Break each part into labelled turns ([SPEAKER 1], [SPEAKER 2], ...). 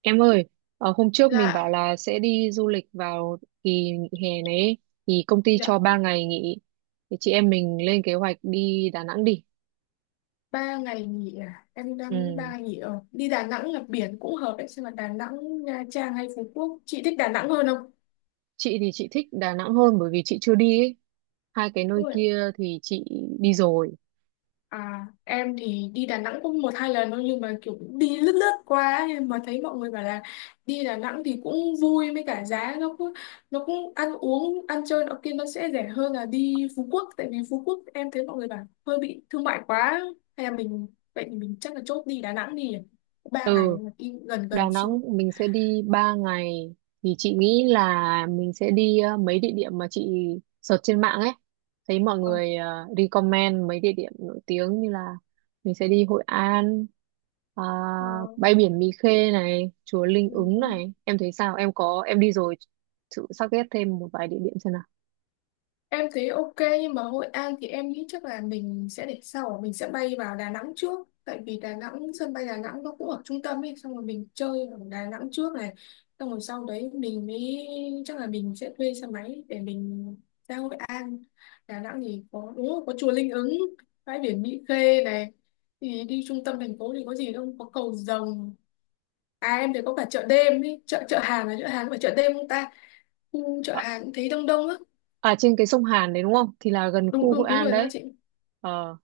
[SPEAKER 1] Em ơi, hôm trước mình bảo
[SPEAKER 2] Dạ,
[SPEAKER 1] là sẽ đi du lịch vào kỳ nghỉ hè này ấy, thì công ty cho
[SPEAKER 2] dạ,
[SPEAKER 1] 3 ngày nghỉ. Thì chị em mình lên kế hoạch đi Đà Nẵng đi.
[SPEAKER 2] ba ngày nghỉ à? Em đang nghĩ
[SPEAKER 1] Ừ.
[SPEAKER 2] ba nghỉ ở đi Đà Nẵng là biển cũng hợp đấy, xem là Đà Nẵng, Nha Trang hay Phú Quốc. Chị thích Đà Nẵng hơn không?
[SPEAKER 1] Chị thì chị thích Đà Nẵng hơn bởi vì chị chưa đi ấy. Hai cái nơi
[SPEAKER 2] Đúng rồi.
[SPEAKER 1] kia thì chị đi rồi.
[SPEAKER 2] À, em thì đi Đà Nẵng cũng một hai lần thôi nhưng mà kiểu đi lướt lướt qua ấy, mà thấy mọi người bảo là đi Đà Nẵng thì cũng vui với cả giá nó cũng ăn uống ăn chơi nó kia nó sẽ rẻ hơn là đi Phú Quốc, tại vì Phú Quốc em thấy mọi người bảo hơi bị thương mại quá. Hay là mình, vậy thì mình chắc là chốt đi Đà Nẵng đi, ba ngày
[SPEAKER 1] Ừ.
[SPEAKER 2] mà đi gần
[SPEAKER 1] Đà
[SPEAKER 2] gần xíu.
[SPEAKER 1] Nẵng mình sẽ đi 3 ngày, thì chị nghĩ là mình sẽ đi mấy địa điểm mà chị search trên mạng ấy, thấy mọi người recommend mấy địa điểm nổi tiếng như là mình sẽ đi Hội An, à,
[SPEAKER 2] Ờ,
[SPEAKER 1] bãi biển Mỹ Khê này, chùa Linh
[SPEAKER 2] ừ,
[SPEAKER 1] Ứng
[SPEAKER 2] đúng.
[SPEAKER 1] này, em thấy sao? Em có em đi rồi thử sắp ghét thêm một vài địa điểm xem nào.
[SPEAKER 2] Em thấy ok, nhưng mà Hội An thì em nghĩ chắc là mình sẽ để sau, mình sẽ bay vào Đà Nẵng trước tại vì Đà Nẵng, sân bay Đà Nẵng nó cũng ở trung tâm ấy, xong rồi mình chơi ở Đà Nẵng trước này, xong rồi sau đấy mình mới, chắc là mình sẽ thuê xe máy để mình ra Hội An. Đà Nẵng thì có đúng rồi, có chùa Linh Ứng, bãi biển Mỹ Khê này, thì đi trung tâm thành phố thì có gì đâu, có cầu rồng. À em thấy có cả chợ đêm ý, chợ chợ hàng là chợ hàng, phải chợ đêm không ta? Khu chợ
[SPEAKER 1] à,
[SPEAKER 2] hàng cũng thấy đông đông á.
[SPEAKER 1] à, trên cái sông Hàn đấy đúng không, thì là gần
[SPEAKER 2] Đúng
[SPEAKER 1] khu
[SPEAKER 2] đúng
[SPEAKER 1] Hội
[SPEAKER 2] đúng
[SPEAKER 1] An
[SPEAKER 2] rồi đó
[SPEAKER 1] đấy.
[SPEAKER 2] chị.
[SPEAKER 1] Ờ.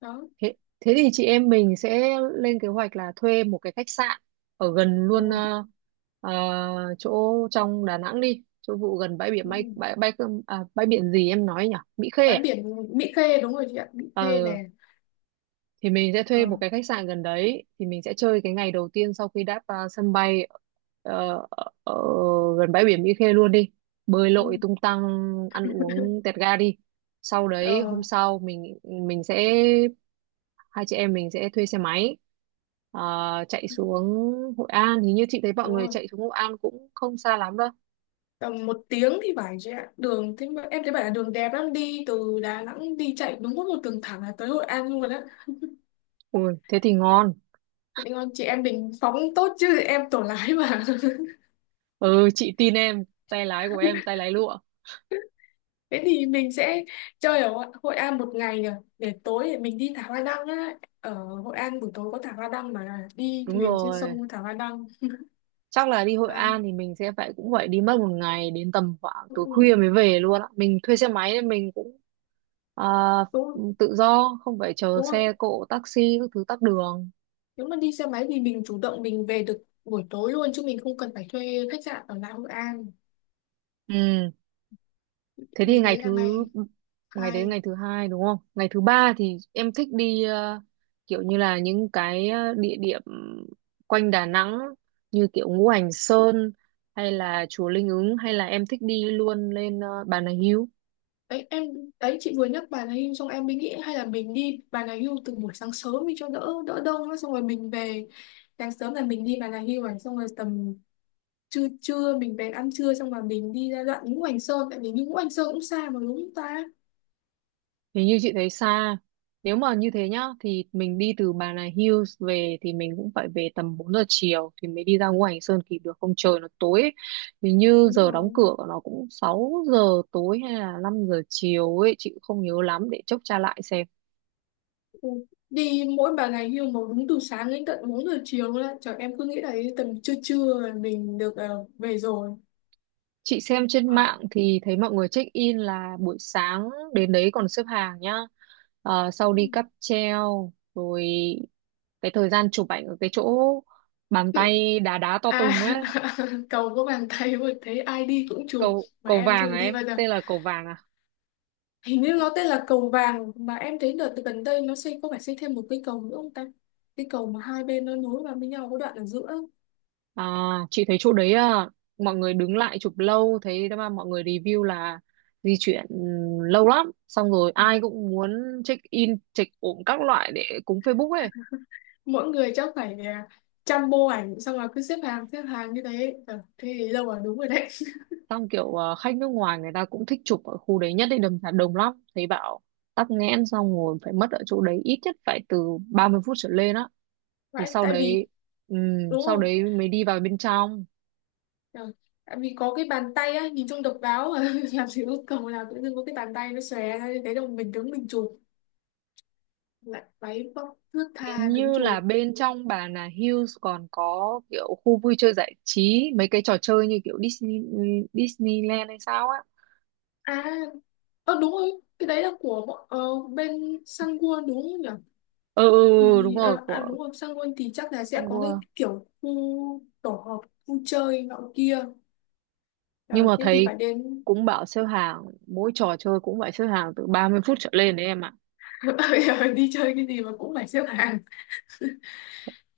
[SPEAKER 2] Đó,
[SPEAKER 1] Thế, thế thì chị em mình sẽ lên kế hoạch là thuê một cái khách sạn ở gần
[SPEAKER 2] đúng
[SPEAKER 1] luôn,
[SPEAKER 2] rồi.
[SPEAKER 1] chỗ trong Đà Nẵng đi, chỗ vụ gần bãi biển
[SPEAKER 2] Ừ.
[SPEAKER 1] bay bãi bãi Cơm- à, bãi biển gì em nói nhỉ? Mỹ Khê
[SPEAKER 2] Bãi
[SPEAKER 1] à?
[SPEAKER 2] biển Mỹ Khê đúng rồi chị ạ, Mỹ Khê nè.
[SPEAKER 1] Ờ, thì mình sẽ
[SPEAKER 2] Ờ,
[SPEAKER 1] thuê một cái khách sạn gần đấy, thì mình sẽ chơi cái ngày đầu tiên sau khi đáp sân bay, ở gần bãi biển Mỹ Khê luôn đi. Bơi lội
[SPEAKER 2] đúng.
[SPEAKER 1] tung tăng, ăn uống tẹt ga đi. Sau đấy
[SPEAKER 2] Ờ,
[SPEAKER 1] hôm sau mình sẽ hai chị em mình sẽ thuê xe máy, ờ, chạy xuống Hội An. Hình như chị thấy mọi
[SPEAKER 2] đúng
[SPEAKER 1] người
[SPEAKER 2] rồi.
[SPEAKER 1] chạy xuống Hội An cũng không xa lắm đâu.
[SPEAKER 2] Tầm một tiếng thì phải chị ạ. Đường thế mà em thấy bảo là đường đẹp lắm, đi từ Đà Nẵng đi chạy đúng có một đường thẳng là tới Hội An luôn á.
[SPEAKER 1] Ui thế thì ngon.
[SPEAKER 2] Chị định con chị em mình phóng tốt chứ em tổ lái mà.
[SPEAKER 1] Ừ, chị tin em, tay lái của em tay lái lụa.
[SPEAKER 2] Thế thì mình sẽ chơi ở Hội Hội An một ngày nhỉ, để tối thì mình đi thả hoa đăng á, ở Hội An buổi tối có thả hoa đăng mà, đi
[SPEAKER 1] Đúng
[SPEAKER 2] thuyền trên
[SPEAKER 1] rồi,
[SPEAKER 2] sông thả hoa đăng.
[SPEAKER 1] chắc là đi Hội
[SPEAKER 2] à,
[SPEAKER 1] An thì mình sẽ phải, cũng phải đi mất một ngày, đến tầm khoảng tối khuya
[SPEAKER 2] ừ,
[SPEAKER 1] mới về luôn á. Mình thuê xe máy nên mình cũng, ờ,
[SPEAKER 2] đúng rồi,
[SPEAKER 1] tự do, không phải chờ
[SPEAKER 2] đúng không,
[SPEAKER 1] xe cộ, taxi các thứ, tắc đường.
[SPEAKER 2] nếu mà đi xe máy thì mình chủ động mình về được buổi tối luôn chứ mình không cần phải thuê khách sạn ở lại Hội An.
[SPEAKER 1] Ừ. Thế thì
[SPEAKER 2] Thì
[SPEAKER 1] ngày
[SPEAKER 2] đấy là
[SPEAKER 1] thứ
[SPEAKER 2] ngày
[SPEAKER 1] ngày đấy
[SPEAKER 2] hai.
[SPEAKER 1] ngày thứ hai đúng không? Ngày thứ ba thì em thích đi kiểu như là những cái địa điểm quanh Đà Nẵng như kiểu Ngũ Hành Sơn, hay là chùa Linh Ứng, hay là em thích đi luôn lên Bà Nà Hưu.
[SPEAKER 2] Đấy em, đấy chị vừa nhắc Bà Nà Hills xong em mới nghĩ hay là mình đi Bà Nà Hills từ buổi sáng sớm đi cho đỡ đỡ đông á, xong rồi mình về. Sáng sớm là mình đi Bà Nà Hills, xong rồi tầm trưa trưa mình bèn ăn trưa, xong rồi mình đi ra đoạn Ngũ Hành Sơn, tại vì đi Ngũ Hành Sơn cũng xa mà đúng không ta.
[SPEAKER 1] Nếu như chị thấy xa, nếu mà như thế nhá, thì mình đi từ Bà Nà Hills về thì mình cũng phải về tầm 4 giờ chiều thì mới đi ra ngoài hành sơn kịp được, không trời nó tối ấy. Thì như
[SPEAKER 2] Đúng
[SPEAKER 1] giờ đóng
[SPEAKER 2] rồi.
[SPEAKER 1] cửa của nó cũng 6 giờ tối hay là 5 giờ chiều ấy, chị cũng không nhớ lắm, để chốc tra lại xem.
[SPEAKER 2] Ừ. Đi mỗi ba ngày nhưng mà đúng từ sáng đến tận 4 giờ chiều luôn á trời, em cứ nghĩ là đến tầm trưa trưa là mình được về rồi.
[SPEAKER 1] Chị xem trên
[SPEAKER 2] Ờ,
[SPEAKER 1] mạng thì thấy mọi người check in là buổi sáng đến đấy còn xếp hàng nhá. Ờ, sau
[SPEAKER 2] Ừ.
[SPEAKER 1] đi cáp treo rồi cái thời gian chụp ảnh ở cái chỗ bàn tay đá đá to
[SPEAKER 2] À
[SPEAKER 1] tùng ấy,
[SPEAKER 2] cầu có bàn tay mà thấy ai đi cũng chụp,
[SPEAKER 1] cầu
[SPEAKER 2] mà
[SPEAKER 1] cầu
[SPEAKER 2] em
[SPEAKER 1] vàng
[SPEAKER 2] chưa
[SPEAKER 1] à,
[SPEAKER 2] đi
[SPEAKER 1] em
[SPEAKER 2] bao giờ.
[SPEAKER 1] tên là cầu vàng à?
[SPEAKER 2] Hình như nó tên là cầu vàng, mà em thấy đợt gần đây nó xây, có phải xây thêm một cây cầu nữa không ta, cái cầu mà hai bên nó nối vào với nhau có đoạn ở giữa ấy.
[SPEAKER 1] À, chị thấy chỗ đấy, à, mọi người đứng lại chụp lâu, thấy mà mọi người review là di chuyển lâu lắm, xong rồi ai cũng muốn check in check ổn các loại để cúng Facebook ấy.
[SPEAKER 2] Mỗi người chắc phải trăm bộ ảnh, xong rồi cứ xếp hàng như thế thế thì đâu mà đúng rồi đấy.
[SPEAKER 1] Xong kiểu à, khách nước ngoài người ta cũng thích chụp ở khu đấy nhất định, đầm Hà đồng lắm, thấy bảo tắc nghẽn, xong ngồi phải mất ở chỗ đấy ít nhất phải từ 30 phút trở lên á, thì
[SPEAKER 2] Vậy,
[SPEAKER 1] sau
[SPEAKER 2] tại
[SPEAKER 1] đấy,
[SPEAKER 2] vì đúng
[SPEAKER 1] sau
[SPEAKER 2] không.
[SPEAKER 1] đấy mới đi vào bên trong.
[SPEAKER 2] Ờ, tại vì có cái bàn tay á nhìn trông độc đáo mà. Làm gì có cầu nào tự dưng có cái bàn tay nó xòe ra như thế đâu, mình đứng mình chụp lại, váy vóc thướt
[SPEAKER 1] Hình
[SPEAKER 2] tha đứng
[SPEAKER 1] như là
[SPEAKER 2] chụp.
[SPEAKER 1] bên trong Bà Nà Hills còn có kiểu khu vui chơi giải trí, mấy cái trò chơi như kiểu Disneyland hay sao á.
[SPEAKER 2] À ờ đúng rồi, cái đấy là bên Sangwon đúng không nhỉ,
[SPEAKER 1] Ừ ừ, ừ, ừ, đúng
[SPEAKER 2] thì
[SPEAKER 1] rồi, của
[SPEAKER 2] đúng rồi, Sangwon thì chắc là
[SPEAKER 1] Sun
[SPEAKER 2] sẽ có cái
[SPEAKER 1] World,
[SPEAKER 2] kiểu khu tổ hợp, khu chơi nọ kia.
[SPEAKER 1] nhưng
[SPEAKER 2] Ờ,
[SPEAKER 1] mà
[SPEAKER 2] thế thì
[SPEAKER 1] thấy
[SPEAKER 2] phải đến.
[SPEAKER 1] cũng bảo xếp hàng, mỗi trò chơi cũng phải xếp hàng từ 30 phút trở lên đấy em ạ.
[SPEAKER 2] Bây giờ đi chơi cái gì mà cũng phải xếp hàng.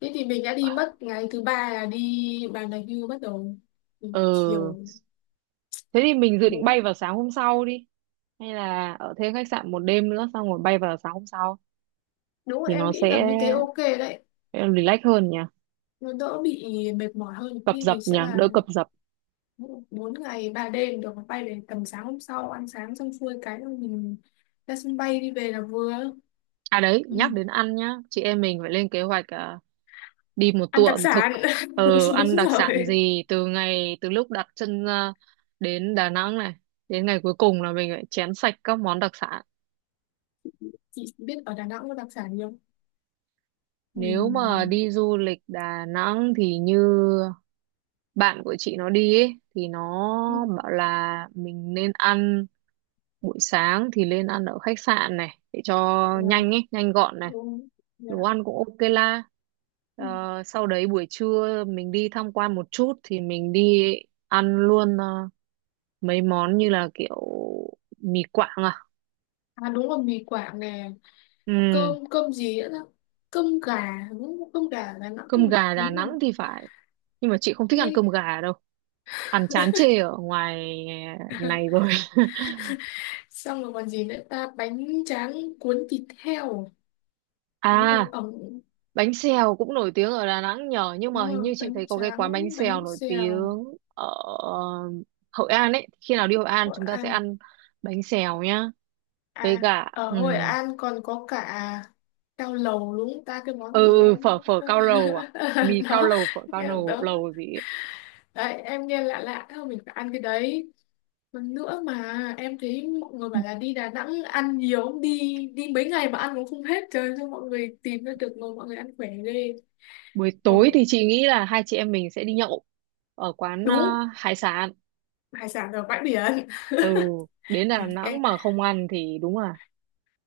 [SPEAKER 2] Thế thì mình đã đi mất ngày thứ ba là đi bàn đạp hưu, bắt đầu từ
[SPEAKER 1] Ừ,
[SPEAKER 2] chiều
[SPEAKER 1] thế thì mình dự định
[SPEAKER 2] đến.
[SPEAKER 1] bay vào sáng hôm sau đi, hay là ở thêm khách sạn một đêm nữa xong rồi bay vào sáng hôm sau,
[SPEAKER 2] Đúng
[SPEAKER 1] thì
[SPEAKER 2] rồi, em
[SPEAKER 1] nó
[SPEAKER 2] nghĩ
[SPEAKER 1] sẽ
[SPEAKER 2] tầm như thế ok đấy.
[SPEAKER 1] relax hơn nhỉ,
[SPEAKER 2] Nó đỡ bị mệt mỏi hơn,
[SPEAKER 1] cập
[SPEAKER 2] thì
[SPEAKER 1] dập
[SPEAKER 2] thì
[SPEAKER 1] nhỉ,
[SPEAKER 2] sẽ là
[SPEAKER 1] đỡ cập dập.
[SPEAKER 2] bốn ngày ba đêm, được bay về tầm sáng hôm sau, ăn sáng xong xuôi cái rồi mình ra sân bay đi về là vừa.
[SPEAKER 1] À đấy,
[SPEAKER 2] Ừ.
[SPEAKER 1] nhắc đến ăn nhá, chị em mình phải lên kế hoạch, đi một
[SPEAKER 2] Ăn
[SPEAKER 1] tour
[SPEAKER 2] đặc
[SPEAKER 1] ẩm thực,
[SPEAKER 2] sản đúng
[SPEAKER 1] ăn đặc sản
[SPEAKER 2] rồi,
[SPEAKER 1] gì từ ngày, từ lúc đặt chân ra đến Đà Nẵng này đến ngày cuối cùng là mình phải chén sạch các món đặc sản.
[SPEAKER 2] chị biết ở Đà Nẵng có đặc sản gì không,
[SPEAKER 1] Nếu mà
[SPEAKER 2] mình.
[SPEAKER 1] đi du lịch Đà Nẵng thì như bạn của chị nó đi ấy, thì nó
[SPEAKER 2] Ừ.
[SPEAKER 1] bảo là mình nên ăn buổi sáng thì nên ăn ở khách sạn này để cho
[SPEAKER 2] Ừ.
[SPEAKER 1] nhanh ấy, nhanh gọn này,
[SPEAKER 2] Ừ. Dạ.
[SPEAKER 1] đồ ăn cũng ok la.
[SPEAKER 2] Ừ.
[SPEAKER 1] Ờ, sau đấy buổi trưa mình đi tham quan một chút thì mình đi ăn luôn mấy món như là kiểu mì Quảng à.
[SPEAKER 2] À đúng rồi, mì Quảng nè,
[SPEAKER 1] Ừ.
[SPEAKER 2] cơm cơm gì nữa đó, cơm gà đúng không? Cơm gà là nó cũng
[SPEAKER 1] Cơm
[SPEAKER 2] nổi
[SPEAKER 1] gà Đà
[SPEAKER 2] tiếng rồi.
[SPEAKER 1] Nẵng thì phải, nhưng mà chị không thích ăn
[SPEAKER 2] Mê.
[SPEAKER 1] cơm gà đâu, ăn chán chê ở ngoài này rồi.
[SPEAKER 2] Xong rồi còn gì nữa ta, bánh tráng cuốn thịt heo đúng rồi,
[SPEAKER 1] À,
[SPEAKER 2] ẩm,
[SPEAKER 1] bánh xèo cũng nổi tiếng ở Đà Nẵng nhờ, nhưng
[SPEAKER 2] đúng
[SPEAKER 1] mà hình như
[SPEAKER 2] rồi,
[SPEAKER 1] chị
[SPEAKER 2] bánh
[SPEAKER 1] thấy có cái
[SPEAKER 2] tráng
[SPEAKER 1] quán bánh xèo
[SPEAKER 2] bánh
[SPEAKER 1] nổi
[SPEAKER 2] xèo,
[SPEAKER 1] tiếng ở Hội An ấy, khi nào đi Hội An
[SPEAKER 2] Hội
[SPEAKER 1] chúng ta sẽ
[SPEAKER 2] An.
[SPEAKER 1] ăn bánh xèo nhá. Với
[SPEAKER 2] À
[SPEAKER 1] cả,
[SPEAKER 2] ở Hội An còn có cả cao lầu đúng không ta, cái món
[SPEAKER 1] ừ
[SPEAKER 2] gì em.
[SPEAKER 1] phở phở cao lầu à, mì cao
[SPEAKER 2] Đó,
[SPEAKER 1] lầu, phở cao lầu,
[SPEAKER 2] đó,
[SPEAKER 1] lầu gì ấy.
[SPEAKER 2] đấy em nghe lạ lạ thôi, mình phải ăn cái đấy. Còn nữa mà em thấy mọi người bảo là đi Đà Nẵng ăn nhiều đi, đi mấy ngày mà ăn cũng không hết trời, cho mọi người tìm ra được, ngồi mọi người ăn khỏe ghê.
[SPEAKER 1] Buổi
[SPEAKER 2] mà
[SPEAKER 1] tối
[SPEAKER 2] bữa-
[SPEAKER 1] thì chị nghĩ là hai chị em mình sẽ đi nhậu ở quán
[SPEAKER 2] đúng,
[SPEAKER 1] hải sản.
[SPEAKER 2] hải sản ở bãi biển.
[SPEAKER 1] Ừ, đến Đà
[SPEAKER 2] Trời,
[SPEAKER 1] Nẵng mà không ăn thì đúng là.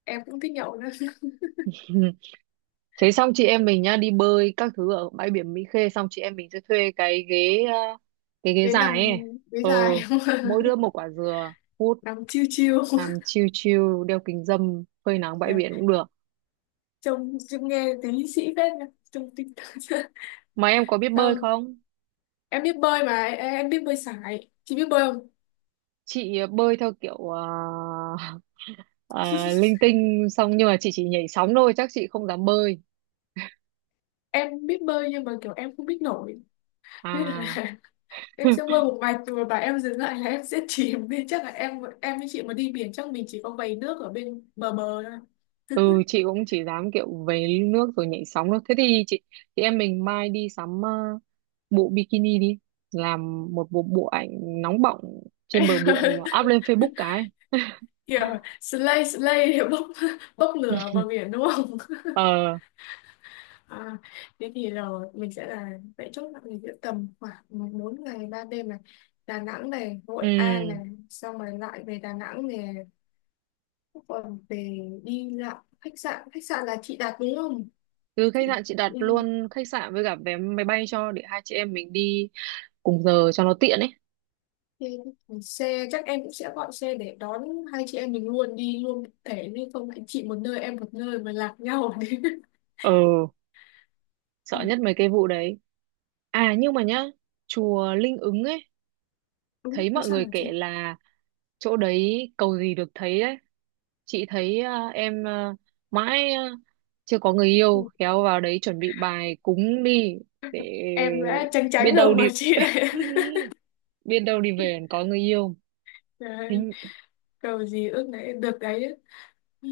[SPEAKER 2] em cũng thích nhậu nữa.
[SPEAKER 1] Thế xong chị em mình nhá, đi bơi các thứ ở bãi biển Mỹ Khê, xong chị em mình sẽ thuê cái ghế
[SPEAKER 2] Đến nằm
[SPEAKER 1] dài ấy.
[SPEAKER 2] với
[SPEAKER 1] Ừ,
[SPEAKER 2] dài không.
[SPEAKER 1] mỗi đứa một quả dừa, hút,
[SPEAKER 2] Nằm chiêu chiêu.
[SPEAKER 1] làm chill chill, đeo kính râm, phơi nắng bãi
[SPEAKER 2] Trời,
[SPEAKER 1] biển cũng được.
[SPEAKER 2] trông trông nghe tí sĩ phết nha, trông tinh thần.
[SPEAKER 1] Mà em có biết bơi
[SPEAKER 2] Xong
[SPEAKER 1] không?
[SPEAKER 2] em biết bơi mà, em biết bơi sải, chị biết bơi không.
[SPEAKER 1] Chị bơi theo kiểu ờ, linh tinh, xong nhưng mà chị chỉ nhảy sóng thôi, chắc chị không dám bơi.
[SPEAKER 2] Em biết bơi nhưng mà kiểu em không biết nổi nên
[SPEAKER 1] À.
[SPEAKER 2] là em sẽ bơi một mạch rồi bà em dừng lại là em sẽ chìm đi, chắc là em với chị mà đi biển chắc mình chỉ có vầy nước ở bên bờ bờ thôi.
[SPEAKER 1] Ừ, chị cũng chỉ dám kiểu về nước rồi nhảy sóng thôi. Thế thì chị em mình mai đi sắm bộ bikini đi, làm một bộ bộ ảnh nóng bỏng trên bờ biển, up lên Facebook cái.
[SPEAKER 2] Kiểu slay slay để bốc bốc lửa vào biển đúng không.
[SPEAKER 1] ờ
[SPEAKER 2] à, Thế thì là mình sẽ là, vậy chốt là mình sẽ tầm khoảng 4 ngày 3 đêm này, Đà Nẵng này,
[SPEAKER 1] ừ
[SPEAKER 2] Hội An này, xong rồi lại về Đà Nẵng này, còn về đi lại, khách sạn là chị đặt đúng không
[SPEAKER 1] Từ khách
[SPEAKER 2] chị.
[SPEAKER 1] sạn chị đặt
[SPEAKER 2] Ừ,
[SPEAKER 1] luôn khách sạn với cả vé máy bay cho, để hai chị em mình đi cùng giờ cho nó tiện ấy.
[SPEAKER 2] thì xe chắc em cũng sẽ gọi xe để đón hai chị em mình luôn đi luôn một thể, nhưng không lại chị một nơi em một nơi mà lạc nhau đấy.
[SPEAKER 1] ờ
[SPEAKER 2] ừ,
[SPEAKER 1] Sợ nhất mấy cái vụ đấy. À nhưng mà nhá, chùa Linh Ứng ấy,
[SPEAKER 2] Đúng
[SPEAKER 1] thấy
[SPEAKER 2] thế
[SPEAKER 1] mọi
[SPEAKER 2] sao hả
[SPEAKER 1] người kể
[SPEAKER 2] chị.
[SPEAKER 1] là chỗ đấy cầu gì được thấy đấy. Chị thấy em mãi chưa có người yêu,
[SPEAKER 2] Ừ.
[SPEAKER 1] khéo vào đấy chuẩn bị bài cúng đi, để
[SPEAKER 2] Em đã tránh
[SPEAKER 1] biết
[SPEAKER 2] tránh rồi
[SPEAKER 1] đâu đi,
[SPEAKER 2] mà chị lại.
[SPEAKER 1] biết đâu đi về còn có người yêu.
[SPEAKER 2] Đấy,
[SPEAKER 1] hình,
[SPEAKER 2] cầu gì ước đấy được đấy. Ừ.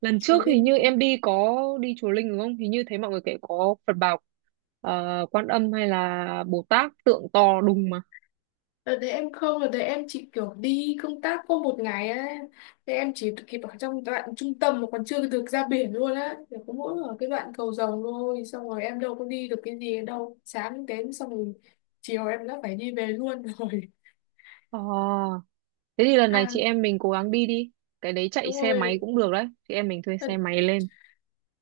[SPEAKER 1] Lần
[SPEAKER 2] Chúa
[SPEAKER 1] trước hình
[SPEAKER 2] linh
[SPEAKER 1] như
[SPEAKER 2] nữa.
[SPEAKER 1] em đi có đi chùa Linh đúng không, hình như thấy mọi người kể có Phật Bảo Quan Âm hay là Bồ Tát, tượng to đùng mà.
[SPEAKER 2] Đợt đấy em không, đợt đấy em chỉ kiểu đi công tác có một ngày ấy. Thế em chỉ kịp ở trong đoạn trung tâm mà còn chưa được ra biển luôn á. Chỉ có mỗi ở cái đoạn cầu Rồng thôi. Xong rồi em đâu có đi được cái gì đâu. Sáng đến xong rồi chiều em đã phải đi về luôn rồi.
[SPEAKER 1] Ờ. Thế thì lần này
[SPEAKER 2] À
[SPEAKER 1] chị em mình cố gắng đi đi. Cái đấy chạy
[SPEAKER 2] đúng
[SPEAKER 1] xe máy
[SPEAKER 2] rồi,
[SPEAKER 1] cũng được đấy. Chị em mình thuê xe
[SPEAKER 2] lần,
[SPEAKER 1] máy lên.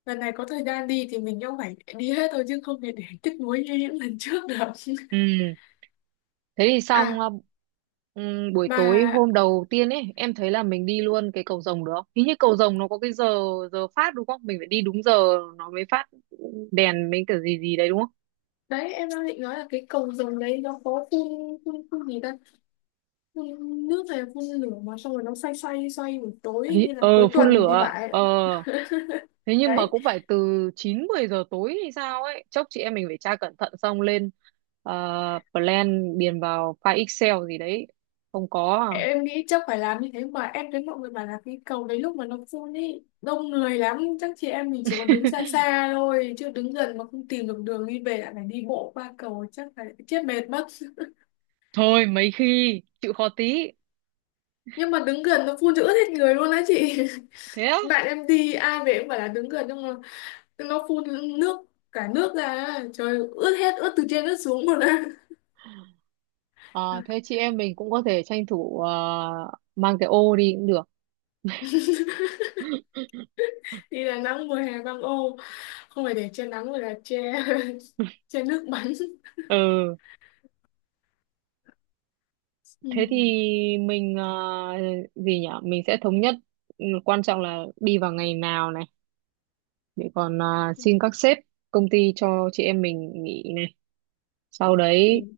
[SPEAKER 2] lần này có thời gian đi thì mình cũng phải đi hết thôi chứ không thể để tiếc nuối như những lần trước được.
[SPEAKER 1] Ừ. Thế thì xong,
[SPEAKER 2] À
[SPEAKER 1] buổi
[SPEAKER 2] mà
[SPEAKER 1] tối hôm đầu tiên ấy, em thấy là mình đi luôn cái cầu Rồng được không? Hình như cầu Rồng nó có cái giờ, giờ phát đúng không? Mình phải đi đúng giờ nó mới phát đèn mấy cái gì gì đấy đúng không?
[SPEAKER 2] đấy em đang định nói là cái cầu Rồng đấy nó có phun gì ta? Phun nước hay phun lửa mà xong rồi nó xoay xoay xoay buổi tối
[SPEAKER 1] Hi-
[SPEAKER 2] như là
[SPEAKER 1] Ờ,
[SPEAKER 2] cuối
[SPEAKER 1] phun
[SPEAKER 2] tuần thì
[SPEAKER 1] lửa.
[SPEAKER 2] phải.
[SPEAKER 1] Ờ, thế nhưng mà
[SPEAKER 2] Đấy
[SPEAKER 1] cũng phải từ 9 10 giờ tối hay sao ấy. Chốc chị em mình phải tra cẩn thận xong lên ờ, plan, điền vào file Excel gì đấy. Không có à?
[SPEAKER 2] em nghĩ chắc phải làm như thế, mà em thấy mọi người bảo là cái cầu đấy lúc mà nó phun ý đông người lắm, chắc chị em mình chỉ có đứng xa xa thôi, chứ đứng gần mà không tìm được đường đi về lại phải đi bộ qua cầu chắc phải chết mệt mất.
[SPEAKER 1] Thôi mấy khi chịu khó tí.
[SPEAKER 2] Nhưng mà đứng gần nó phun cho ướt hết người luôn á chị.
[SPEAKER 1] Thế á?
[SPEAKER 2] Bạn em đi ai về cũng phải là đứng gần, nhưng mà nó phun nước, cả nước ra trời, ướt hết, ướt từ trên ướt xuống luôn á.
[SPEAKER 1] Ờ, thế chị em mình cũng có thể tranh thủ mang cái ô đi cũng được.
[SPEAKER 2] Đi Đà Nẵng mùa hè băng ô, không phải để che nắng mà là che che nước bắn.
[SPEAKER 1] Ừ
[SPEAKER 2] Ừ.
[SPEAKER 1] thế thì mình gì nhở, mình sẽ thống nhất, quan trọng là đi vào ngày nào này, để còn xin các sếp công ty cho chị em mình nghỉ này, sau đấy
[SPEAKER 2] mình-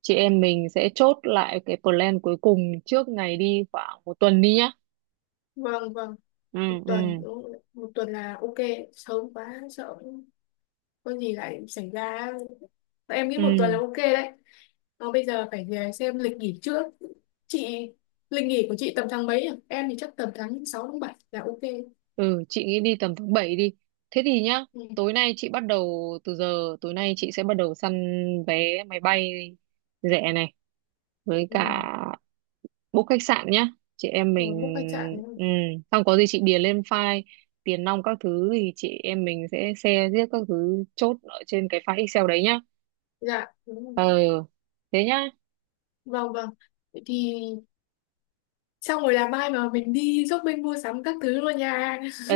[SPEAKER 1] chị em mình sẽ chốt lại cái plan cuối cùng trước ngày đi khoảng một tuần đi nhá.
[SPEAKER 2] vâng vâng,
[SPEAKER 1] Ừ
[SPEAKER 2] một
[SPEAKER 1] ừ
[SPEAKER 2] tuần đúng rồi. Một tuần là ok, sớm quá sợ có gì lại xảy ra, em nghĩ
[SPEAKER 1] ừ.
[SPEAKER 2] một tuần là ok đấy. Nó bây giờ phải về xem lịch nghỉ trước chị, lịch nghỉ của chị tầm tháng mấy à? Em thì chắc tầm tháng 6 tháng 7 là ok.
[SPEAKER 1] Ừ, chị nghĩ đi tầm tháng 7 đi. Thế thì nhá,
[SPEAKER 2] Ừ.
[SPEAKER 1] tối nay chị bắt đầu từ giờ, tối nay chị sẽ bắt đầu săn vé máy bay rẻ này, với
[SPEAKER 2] Ừ.
[SPEAKER 1] cả book khách sạn nhá. Chị em
[SPEAKER 2] Rồi
[SPEAKER 1] mình,
[SPEAKER 2] book khách sạn đúng không?
[SPEAKER 1] ừ, xong có gì chị điền lên file, tiền nong các thứ thì chị em mình sẽ share riết các thứ, chốt ở trên cái file Excel đấy nhá.
[SPEAKER 2] Dạ đúng rồi.
[SPEAKER 1] Ừ, thế nhá.
[SPEAKER 2] Vâng vâng. Vậy thì xong rồi là mai mà mình đi shopping mua sắm các thứ luôn nha.
[SPEAKER 1] Ừ,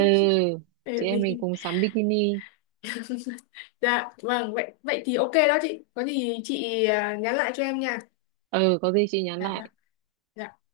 [SPEAKER 1] chị
[SPEAKER 2] Để
[SPEAKER 1] em mình
[SPEAKER 2] mình...
[SPEAKER 1] cùng sắm bikini.
[SPEAKER 2] dạ vâng vậy vậy thì ok đó chị, có gì chị nhắn lại cho em nha.
[SPEAKER 1] Ừ, có gì chị nhắn
[SPEAKER 2] Dạ dạ
[SPEAKER 1] lại.
[SPEAKER 2] Dạ.